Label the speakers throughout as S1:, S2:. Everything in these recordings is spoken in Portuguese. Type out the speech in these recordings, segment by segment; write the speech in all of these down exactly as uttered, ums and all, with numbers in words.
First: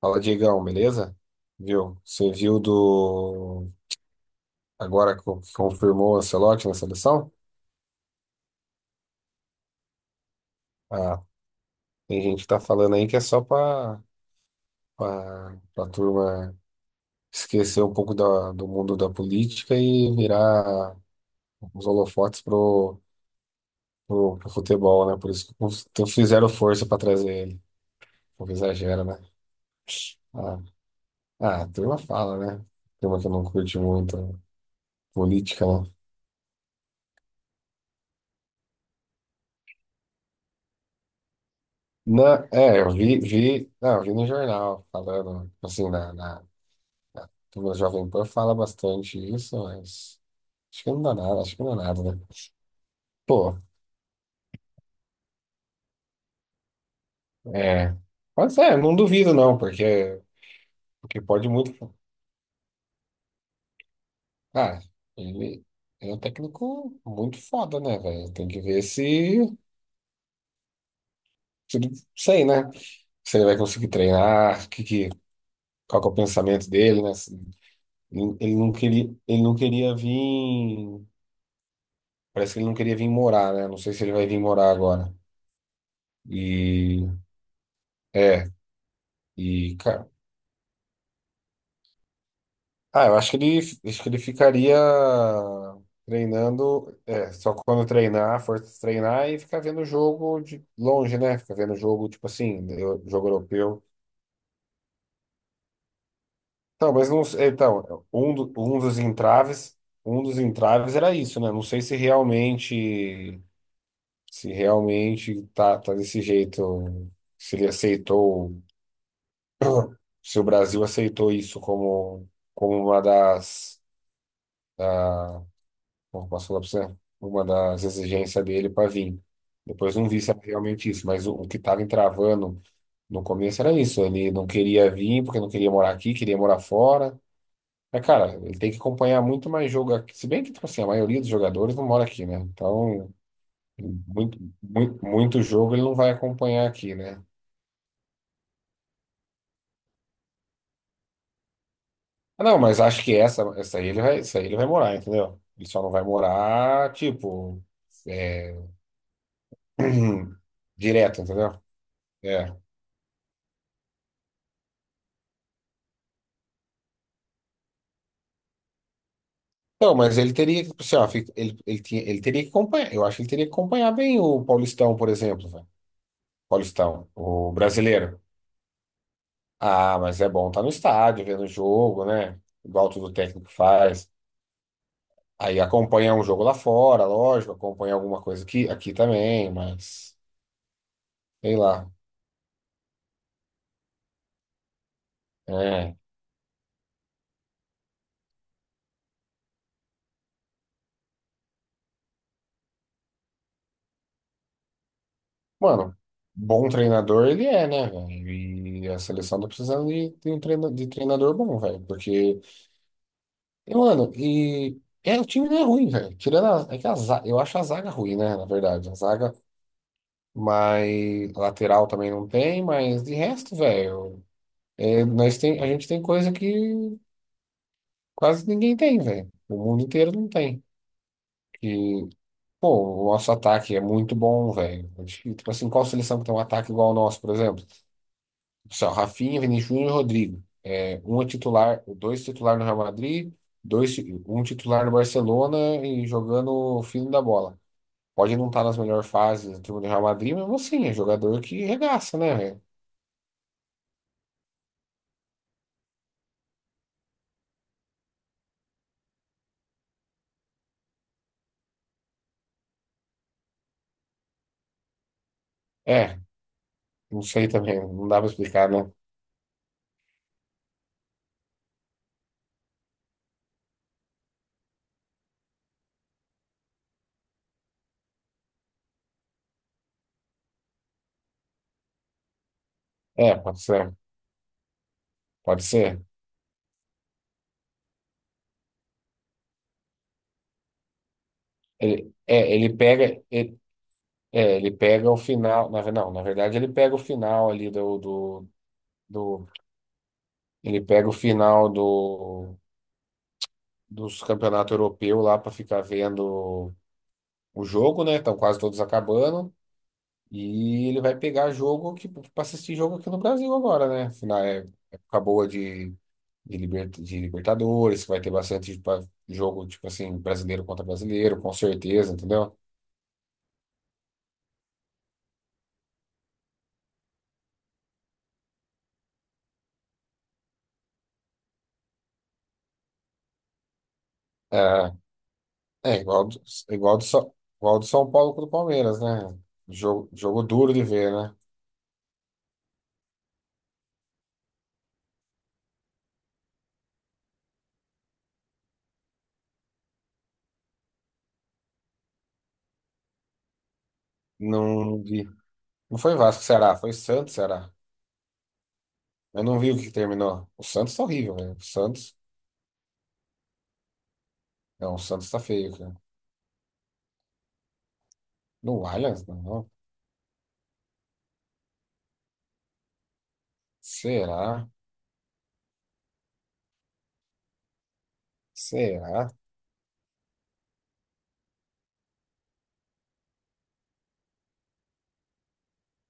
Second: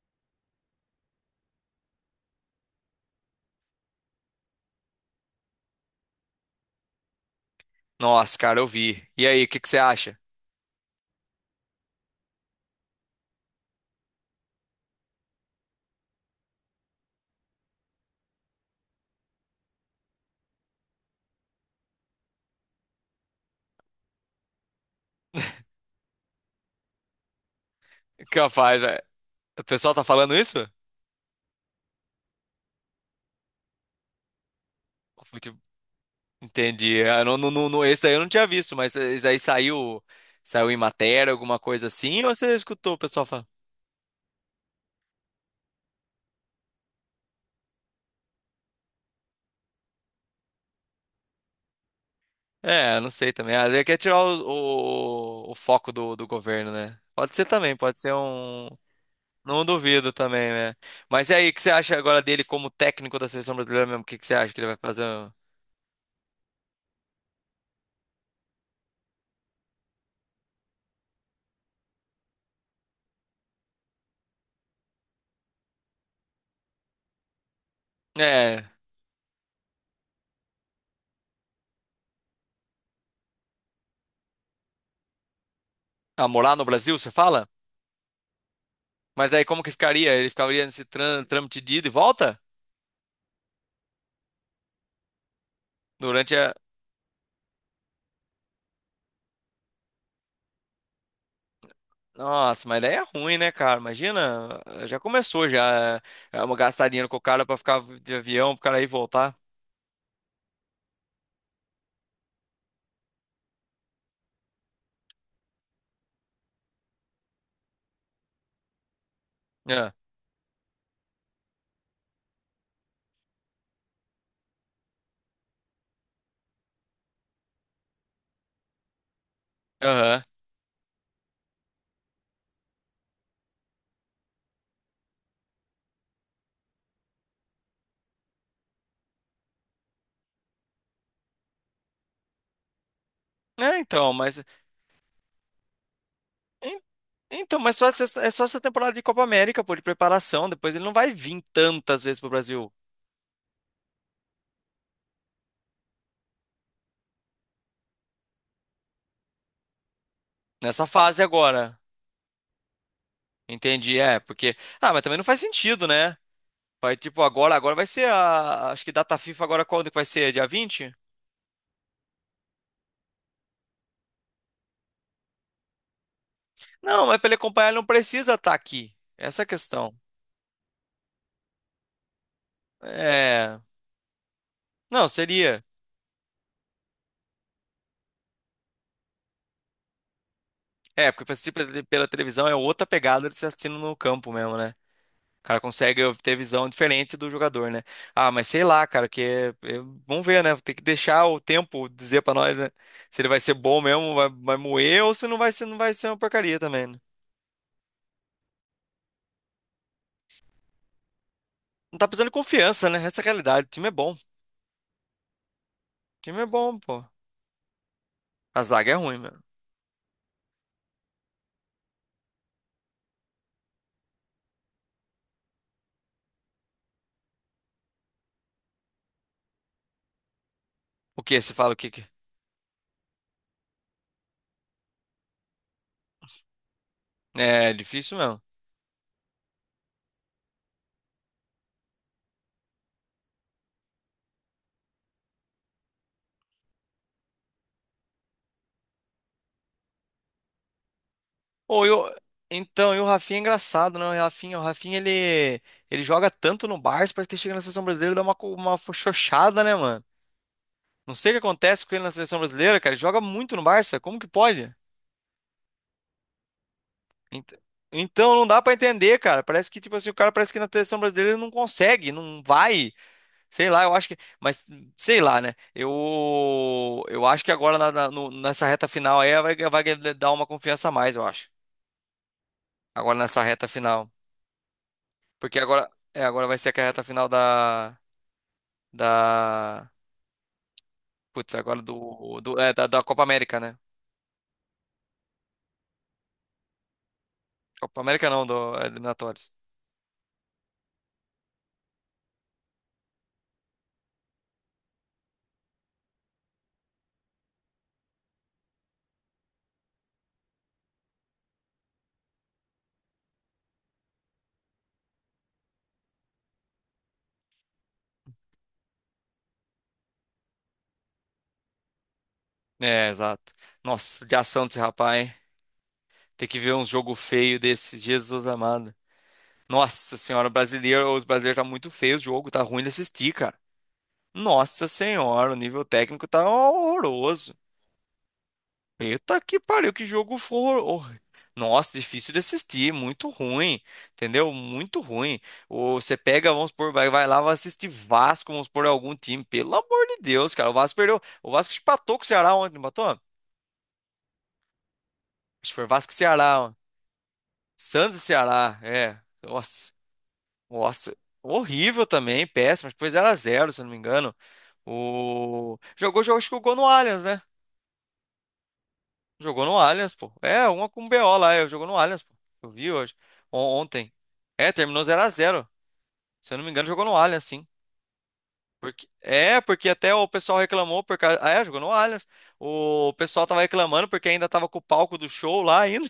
S1: Fala, Diegão, beleza? Viu? Você viu do. Agora co- que confirmou o Ancelotti na seleção?
S2: Nossa, cara, eu vi. E aí, o que que você acha?
S1: Ah, tem gente que tá falando aí que é só pra, pra, pra turma esquecer um pouco da, do mundo da política e virar os holofotes pro, pro, pro futebol, né? Por isso que cons- então fizeram força pra trazer ele. Um pouco
S2: Capaz, velho.
S1: exagero, né?
S2: O pessoal tá falando
S1: Ah,
S2: isso? Eu
S1: ah, a turma fala, né? Turma que não curte muito
S2: falei, tipo.
S1: política, né?
S2: Entendi. Ah, não, não, não, não- esse daí eu não tinha visto, mas esse aí saiu, saiu em matéria, alguma coisa assim, ou
S1: Na,
S2: você
S1: é, eu
S2: escutou o
S1: vi,
S2: pessoal falando?
S1: vi, não, eu vi no jornal falando, assim, na, na, na turma do Jovem Pan fala bastante isso, mas acho que não dá nada, acho que não dá nada, né?
S2: É, eu não sei também.
S1: Pô,
S2: Às vezes quer tirar o, o, o foco do, do governo, né? Pode ser também,
S1: é,
S2: pode ser
S1: pode
S2: um.
S1: ser, não duvido não,
S2: Não duvido
S1: porque,
S2: também, né?
S1: porque
S2: Mas e
S1: pode
S2: aí, o que você
S1: muito,
S2: acha agora dele como técnico da seleção brasileira mesmo? O que que você acha que ele vai
S1: ah,
S2: fazer?
S1: ele, ele é um técnico muito foda, né, velho? Tem que ver se, se, ele- sei, né? Se ele vai conseguir treinar, que, que, qual que é o pensamento dele, né? Se- Ele
S2: É,
S1: não queria, ele não queria vir. Parece que ele não queria vir morar, né? Não sei se ele vai vir morar agora.
S2: a morar no Brasil, você
S1: E
S2: fala?
S1: é,
S2: Mas aí como que
S1: e cara,
S2: ficaria? Ele ficaria nesse tran- trâmite de ida e volta?
S1: ah, eu acho que ele, acho que ele ficaria
S2: Durante a.
S1: treinando, é, só quando treinar, for treinar e ficar vendo o jogo de longe, né? Ficar vendo o jogo tipo assim,
S2: Nossa, mas daí
S1: eu-
S2: é
S1: jogo
S2: ruim, né, cara?
S1: europeu.
S2: Imagina, já começou já é é uma gastar
S1: Então,
S2: dinheiro
S1: mas
S2: com o
S1: não,
S2: cara
S1: sei-
S2: pra ficar
S1: então,
S2: de
S1: um, do-
S2: avião, pro
S1: um
S2: cara ir e
S1: dos
S2: voltar.
S1: entraves, um dos entraves era isso, né? Não sei se realmente, se realmente tá, tá desse jeito, se ele aceitou.
S2: É.
S1: Se o Brasil aceitou isso como, como uma das, da, como posso falar pra você? Uma das exigências dele para vir. Depois não vi
S2: Aham.
S1: se era realmente isso, mas o, o que estava entravando no começo era isso. Ele não queria vir porque não queria morar aqui, queria morar fora. Mas, cara, ele tem que acompanhar muito mais jogo aqui. Se bem que, tipo assim, a maioria dos jogadores não mora aqui, né? Então,
S2: É, então,
S1: muito,
S2: mas
S1: muito, muito jogo ele não vai acompanhar
S2: en-
S1: aqui, né?
S2: então, mas só essa, é só essa temporada de Copa América, pô, de preparação, depois ele não vai vir tantas vezes pro
S1: Ah, não,
S2: Brasil
S1: mas acho que essa, essa aí ele vai, essa aí ele vai morar, entendeu? Ele só não vai morar, tipo, é,
S2: nessa
S1: direto,
S2: fase
S1: entendeu?
S2: agora.
S1: É.
S2: Entendi, é, porque ah, mas também não faz sentido, né? Vai tipo agora, agora vai ser a acho que data FIFA agora quando
S1: Não,
S2: que vai
S1: mas
S2: ser?
S1: ele
S2: Dia
S1: teria que, tipo
S2: vinte.
S1: assim, ó, fica- ele, ele, tinha, ele teria que acompanhar, eu acho que ele teria que acompanhar bem o Paulistão, por exemplo, velho.
S2: Não,
S1: Paulistão,
S2: mas para ele
S1: o
S2: acompanhar, ele não
S1: brasileiro.
S2: precisa estar aqui. Essa é a questão.
S1: Ah, mas é bom estar no estádio, vendo o jogo, né? Igual tudo o técnico
S2: É.
S1: faz.
S2: Não,
S1: Aí
S2: seria.
S1: acompanha um jogo lá fora, lógico, acompanha alguma coisa aqui, aqui também, mas
S2: É, porque pra assistir
S1: sei
S2: pela
S1: lá.
S2: pela televisão é outra pegada de se assistindo no campo mesmo, né? O cara
S1: É.
S2: consegue ter visão diferente do jogador, né? Ah, mas sei lá, cara, que é- é- vamos ver, né? Tem que deixar o tempo dizer pra nós, né? Se ele vai ser bom mesmo, vai, vai moer, ou se não vai ser, não vai
S1: Mano,
S2: ser uma porcaria
S1: bom
S2: também, né?
S1: treinador ele é, né, velho? E a seleção tá precisando de, de um treina, de treinador bom, velho.
S2: Não tá precisando de
S1: Porque
S2: confiança, né? Essa é a realidade. O
S1: e,
S2: time é
S1: mano,
S2: bom. O
S1: e é, o time não é ruim, velho.
S2: time é
S1: Tirando a,
S2: bom,
S1: é que a
S2: pô.
S1: zaga, eu acho a zaga ruim, né, na
S2: A
S1: verdade.
S2: zaga é
S1: A
S2: ruim,
S1: zaga,
S2: mano.
S1: mas a lateral também não tem, mas de resto, velho, é, nós tem, a gente tem coisa que quase ninguém tem, velho. O mundo inteiro não tem.
S2: O quê? Você fala o quê?
S1: E,
S2: que-
S1: pô, o nosso ataque é muito bom, velho. Tipo assim, qual seleção que tem um ataque igual ao nosso, por exemplo?
S2: É É difícil mesmo.
S1: Só Rafinha, Vinícius Júnior e Rodrigo. É, um é titular, dois titular no Real Madrid, dois, ti- um titular no Barcelona e jogando o fino da bola. Pode não estar nas melhores fases do time do Real Madrid, mas assim, é jogador que
S2: Ou eu...
S1: regaça, né, velho?
S2: Então, e o Rafinha é engraçado, né? O Rafinha, o Rafinha ele, ele joga tanto no Barça, parece que ele chega na seleção brasileira e dá uma, co- uma xoxada, né, mano? Não sei o que acontece com ele na seleção brasileira, cara. Ele joga muito no Barça, como que pode?
S1: É, não sei
S2: Ent-
S1: também, não dá pra
S2: Então, não dá
S1: explicar,
S2: pra
S1: né?
S2: entender, cara. Parece que, tipo assim, o cara parece que na seleção brasileira ele não consegue, não vai. Sei lá, eu acho que. Mas, sei lá, né? Eu, eu acho que agora na- na- no- nessa reta final aí vai, vai dar uma confiança a mais, eu acho. Agora
S1: É,
S2: nessa
S1: pode
S2: reta
S1: ser,
S2: final. Porque
S1: pode
S2: agora,
S1: ser.
S2: é, agora vai ser a reta final da, da, putz, agora
S1: Ele,
S2: do,
S1: é,
S2: do, é,
S1: ele
S2: da, da Copa
S1: pega,
S2: América,
S1: ele,
S2: né?
S1: é, ele pega o final, na, ve- não, na verdade ele pega o final ali do,
S2: Copa América não,
S1: do,
S2: do é,
S1: do
S2: eliminatórias.
S1: ele pega o final do dos campeonatos europeus lá para ficar vendo o jogo, né? Estão quase todos acabando. E ele vai pegar jogo que para assistir jogo aqui no Brasil agora, né? Afinal, é época boa de, de, liber- de Libertadores, que vai ter bastante pa- jogo, tipo assim, brasileiro contra brasileiro, com certeza, entendeu?
S2: É, exato. Nossa, de ação desse rapaz, hein? Tem que ver um jogo feio desse, Jesus amado. Nossa senhora, o brasileiro, os brasileiros tá muito feio o jogo, tá ruim de assistir, cara. Nossa
S1: É,
S2: senhora, o nível
S1: é
S2: técnico
S1: igual do,
S2: tá
S1: igual do, São-
S2: horroroso.
S1: igual do São Paulo com o do Palmeiras, né?
S2: Eita que pariu, que
S1: Jogo,
S2: jogo
S1: jogo duro
S2: for.
S1: de ver,
S2: hor-
S1: né?
S2: Nossa, difícil de assistir, muito ruim, entendeu? Muito ruim. Ou você pega, vamos supor, vai, vai lá, vai assistir Vasco, vamos supor, algum time. Pelo amor de Deus, cara, o Vasco perdeu. O Vasco empatou com o Ceará ontem, não empatou? Acho
S1: Não, de-
S2: que foi
S1: não
S2: Vasco e
S1: foi Vasco,
S2: Ceará, ó.
S1: Ceará, foi Santos, Ceará.
S2: Santos e Ceará, é.
S1: Eu não vi o que
S2: Nossa,
S1: terminou. O Santos tá
S2: nossa.
S1: horrível, velho. O
S2: Horrível
S1: Santos.
S2: também, péssimo. Acho que foi zero a zero, se eu não me engano.
S1: Não, o Santos tá feio,
S2: O...
S1: cara.
S2: Jogou, jogou, acho que jogou no Allianz, né?
S1: No Allianz, não.
S2: Jogou
S1: não.
S2: no Allianz, pô. É, uma com o B O lá, é, jogou no Allianz, pô. Eu vi hoje, on- ontem.
S1: Será?
S2: É, terminou zero a zero. Se eu não me engano, jogou no Allianz, sim. Porque,
S1: Será?
S2: é, porque até o pessoal reclamou por causa. Ah, é, jogou no Allianz. O pessoal tava reclamando porque ainda tava com o palco do show lá ainda.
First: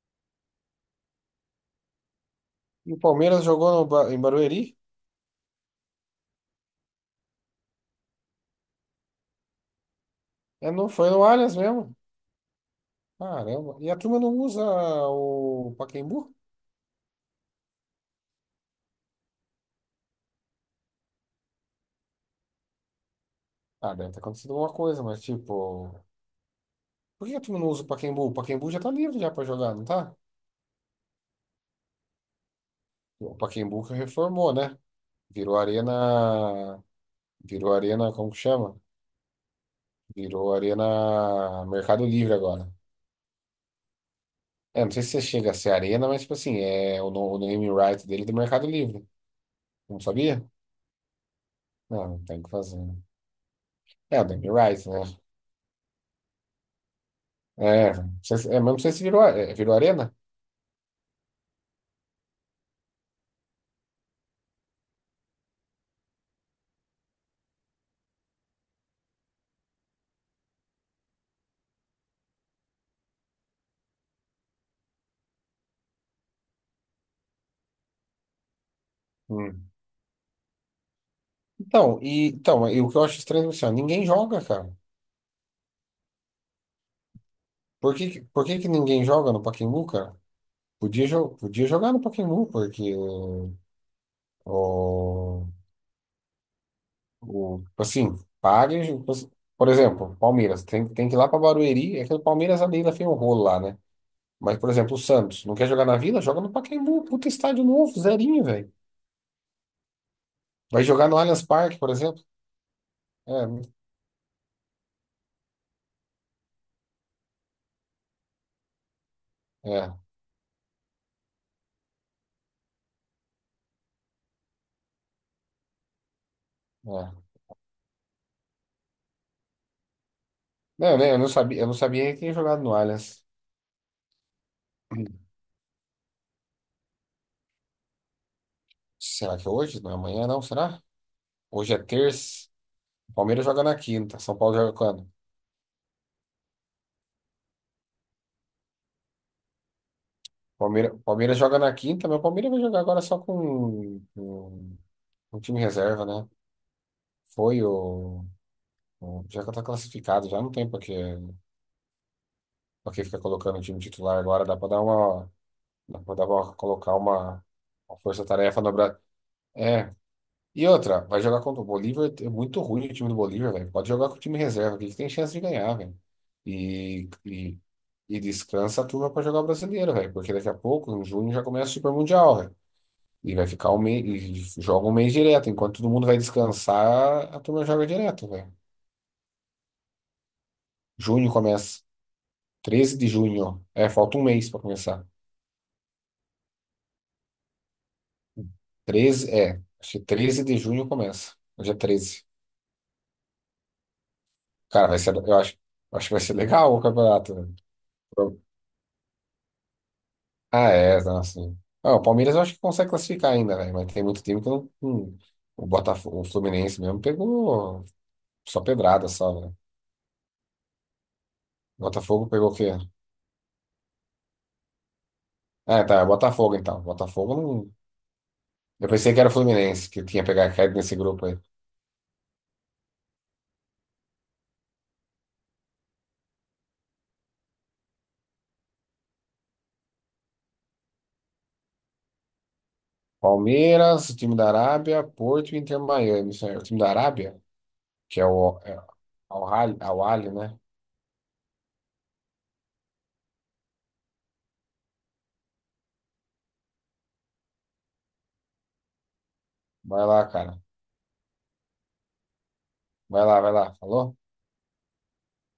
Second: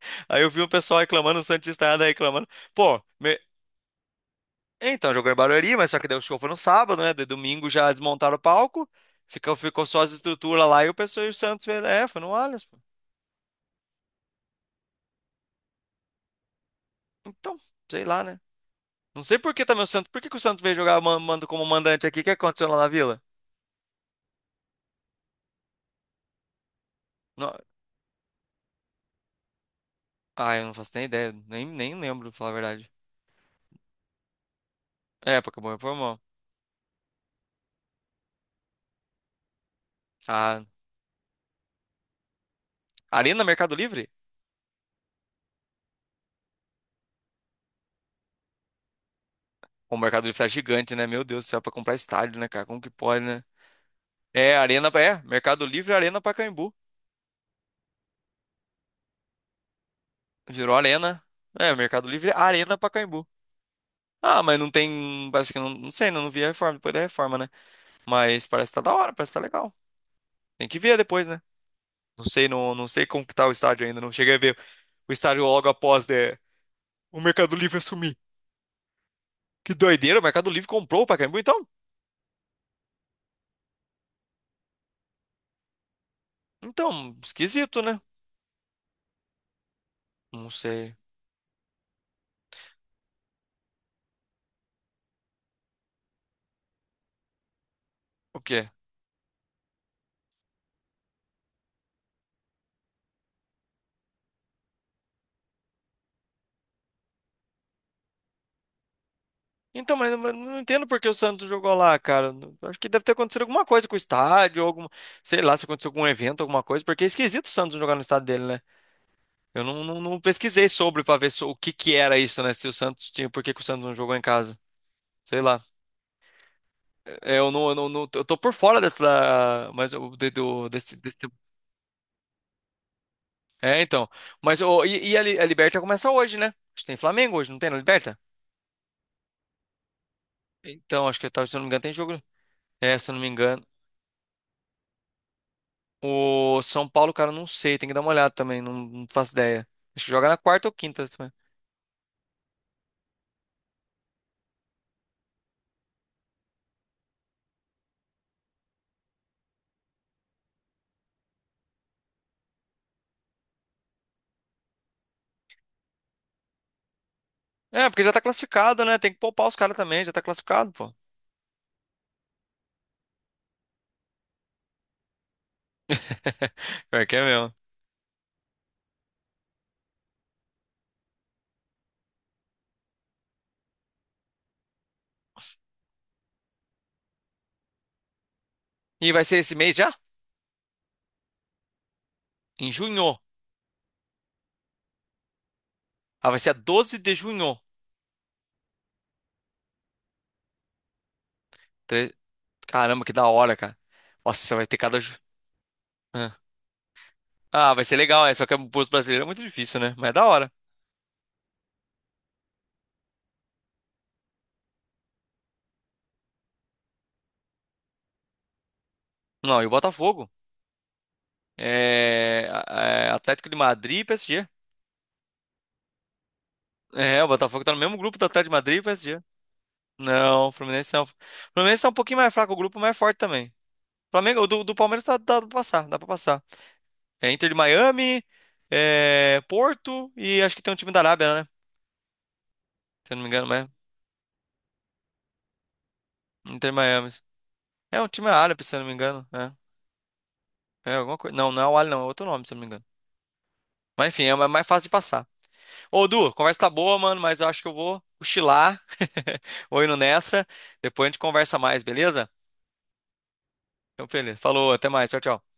S2: Aí eu vi o pessoal reclamando, o Santista ainda reclamando.
S1: E o
S2: Pô, me-
S1: Palmeiras jogou no Ba- em Barueri?
S2: então, jogou em Barueri, mas só que daí o show foi no sábado, né? De domingo já desmontaram o palco. Ficou, ficou só as estruturas
S1: É,
S2: lá
S1: não
S2: e o
S1: foi no
S2: pessoal e o
S1: Allianz
S2: Santos fez.
S1: mesmo.
S2: É, foi no Allianz, pô.
S1: Caramba. E a turma não usa o Pacaembu?
S2: Então, sei lá, né? Não sei por que também o Santos. Por que que o Santos veio jogar man- mando como mandante aqui? O que aconteceu lá na Vila?
S1: Ah, deve ter acontecido alguma coisa, mas tipo. Por que a
S2: Não...
S1: turma não usa o Pacaembu? O Pacaembu já tá livre já pra jogar, não tá?
S2: Ah, eu não faço nem ideia. Nem, nem lembro, pra falar a verdade.
S1: O Pacaembu que reformou, né?
S2: É,
S1: Virou
S2: porque acabou informal.
S1: Arena. Virou Arena, como que chama? Virou
S2: Ah,
S1: Arena Mercado Livre agora.
S2: Arena Mercado Livre?
S1: É, não sei se chega a ser arena, mas tipo assim, é o, no- o name right dele é do Mercado Livre.
S2: O
S1: Não
S2: Mercado Livre
S1: sabia?
S2: tá gigante, né? Meu Deus do céu, pra comprar
S1: Não,
S2: estádio,
S1: tem
S2: né,
S1: que
S2: cara?
S1: fazer,
S2: Como que
S1: né?
S2: pode, né?
S1: É, o name
S2: É,
S1: right,
S2: Arena.
S1: né?
S2: É, Mercado Livre, Arena Pacaembu.
S1: É, não sei se- é, mas não sei se virou, a- é, virou arena.
S2: Virou Arena. É, Mercado Livre, Arena Pacaembu. Ah, mas não tem. Parece que não. Não sei, não, não vi a reforma, depois da reforma, né? Mas parece que tá da hora, parece que tá legal. Tem que ver depois, né? Não sei, não, não sei como que tá o estádio ainda, não cheguei a ver. O estádio logo após né, o Mercado Livre assumir.
S1: Hum.
S2: Que doideira, o Mercado Livre comprou o Pacaembu, então?
S1: Então, e, então, e o que eu acho estranho é assim, ó, ninguém joga, cara.
S2: Então, esquisito,
S1: Por
S2: né?
S1: que, que- por que que ninguém joga no Pacaembu, cara?
S2: Não sei.
S1: Podia, jo- podia jogar no Pacaembu, porque o, o, o- tipo assim,
S2: O quê?
S1: paga. e- Por exemplo, Palmeiras, tem, tem que ir lá pra Barueri, é que o Palmeiras ali ainda fez um rolo lá, né? Mas, por exemplo, o Santos não quer jogar na Vila? Joga no Pacaembu. Puta estádio novo, zerinho, velho.
S2: Então, mas, mas não
S1: Vai
S2: entendo por que
S1: jogar
S2: o
S1: no Allianz
S2: Santos jogou
S1: Parque, por
S2: lá,
S1: exemplo?
S2: cara. Acho que deve ter acontecido
S1: É,
S2: alguma coisa com o estádio, alguma, sei lá, se aconteceu algum evento, alguma coisa, porque é esquisito o Santos jogar no estádio dele, né? Eu
S1: é,
S2: não,
S1: é.
S2: não- não pesquisei sobre pra ver so- o que que era isso, né? Se o Santos tinha, por que que o Santos não jogou em casa? Sei lá. É, Eu não, eu não, não- eu tô por fora dessa, mas eu, de- do- desse,
S1: Não, eu
S2: desse
S1: eu não sabia, eu não sabia que tinha jogado no Allianz.
S2: É, então. Mas ô, e, e a, Li- a Liberta começa hoje, né? Acho que tem Flamengo hoje, não tem na Liberta?
S1: Será que é hoje? Não é amanhã, não? Será?
S2: Então, acho que tá- se eu não me
S1: Hoje é
S2: engano, tem jogo.
S1: terça.
S2: É, se
S1: O
S2: eu não me
S1: Palmeiras joga
S2: engano.
S1: na quinta. São Paulo joga quando?
S2: O São Paulo, cara, não sei, tem que dar uma olhada também, não, não faço ideia. Acho que joga na quarta ou
S1: Palmeiras
S2: quinta também.
S1: Palmeiras, joga na quinta, mas o Palmeiras vai jogar agora só com, com, com o time reserva, né? Foi o, o- Já que tá classificado, já não tem pra que, pra que ficar colocando o time titular agora. Dá pra dar uma. Mandava colocar uma,
S2: É,
S1: uma
S2: porque já tá
S1: força-tarefa no
S2: classificado,
S1: Brasil.
S2: né? Tem que poupar os caras
S1: É.
S2: também, já tá
S1: E
S2: classificado, pô.
S1: outra, vai jogar contra o Bolívar. É muito ruim o time do Bolívar, velho. Pode jogar com o time reserva, que ele tem chance de ganhar, velho.
S2: Pior
S1: E,
S2: que é mesmo.
S1: e, e descansa a turma pra jogar o brasileiro, velho. Porque daqui a pouco, em junho, já começa o Super Mundial, velho. E vai ficar um mês, e joga um mês direto. Enquanto todo mundo vai descansar, a turma joga direto, velho.
S2: E vai ser esse mês já?
S1: Junho começa.
S2: Em
S1: treze de
S2: junho.
S1: junho. É, falta um mês pra começar.
S2: Ah, vai ser a doze de junho.
S1: Treze é. Acho que treze de junho começa. Hoje é
S2: Tre-
S1: treze.
S2: Caramba, que da hora, cara. Nossa, vai ter
S1: Cara, vai
S2: cada.
S1: ser,
S2: ju-
S1: eu acho, eu acho que vai ser
S2: Ah,
S1: legal o campeonato, velho.
S2: Ah, vai ser legal, é.
S1: Pro-
S2: Só que pros brasileiros é muito difícil, né? Mas é da hora.
S1: Ah, é, nossa. Ah, o Palmeiras eu acho que consegue classificar ainda, velho, mas tem muito time que não. não- O Botafogo, o Fluminense mesmo pegou só pedrada, só, velho.
S2: Não, e o Botafogo?
S1: Botafogo
S2: É,
S1: pegou o quê?
S2: é Atlético de Madrid e P S G.
S1: Ah, tá, é Botafogo então.
S2: É, o
S1: Botafogo
S2: Botafogo tá
S1: não.
S2: no mesmo grupo do Atlético de Madrid e
S1: Eu pensei que
S2: P S G.
S1: era o Fluminense que tinha
S2: Não, o
S1: pegado caído
S2: Fluminense
S1: nesse
S2: não. O
S1: grupo aí.
S2: Fluminense tá um pouquinho mais fraco, o grupo mais forte também. Flamengo, o do, do Palmeiras tá, dá pra passar, dá pra passar. É Inter de Miami, é Porto e acho que tem um time da Arábia, né? Se eu não me engano, mas
S1: Palmeiras, o time da Arábia, Porto e Inter Miami. Isso aí. O
S2: Inter de
S1: time da
S2: Miami.
S1: Arábia,
S2: É um
S1: que é
S2: time
S1: o
S2: árabe, se
S1: é,
S2: eu não me engano.
S1: Al Ahly, Al Ahly, né?
S2: É, é alguma coisa. Não, não é o Al, não, é outro nome, se eu não me engano. Mas enfim, é mais mais fácil de passar. Ô, Du, conversa tá boa, mano, mas eu acho que eu vou cochilar. Vou indo
S1: Vai lá,
S2: nessa.
S1: cara.
S2: Depois a gente conversa mais, beleza?
S1: Vai lá, vai lá.
S2: Então,
S1: Falou?
S2: feliz. Falou, até mais. Tchau, tchau.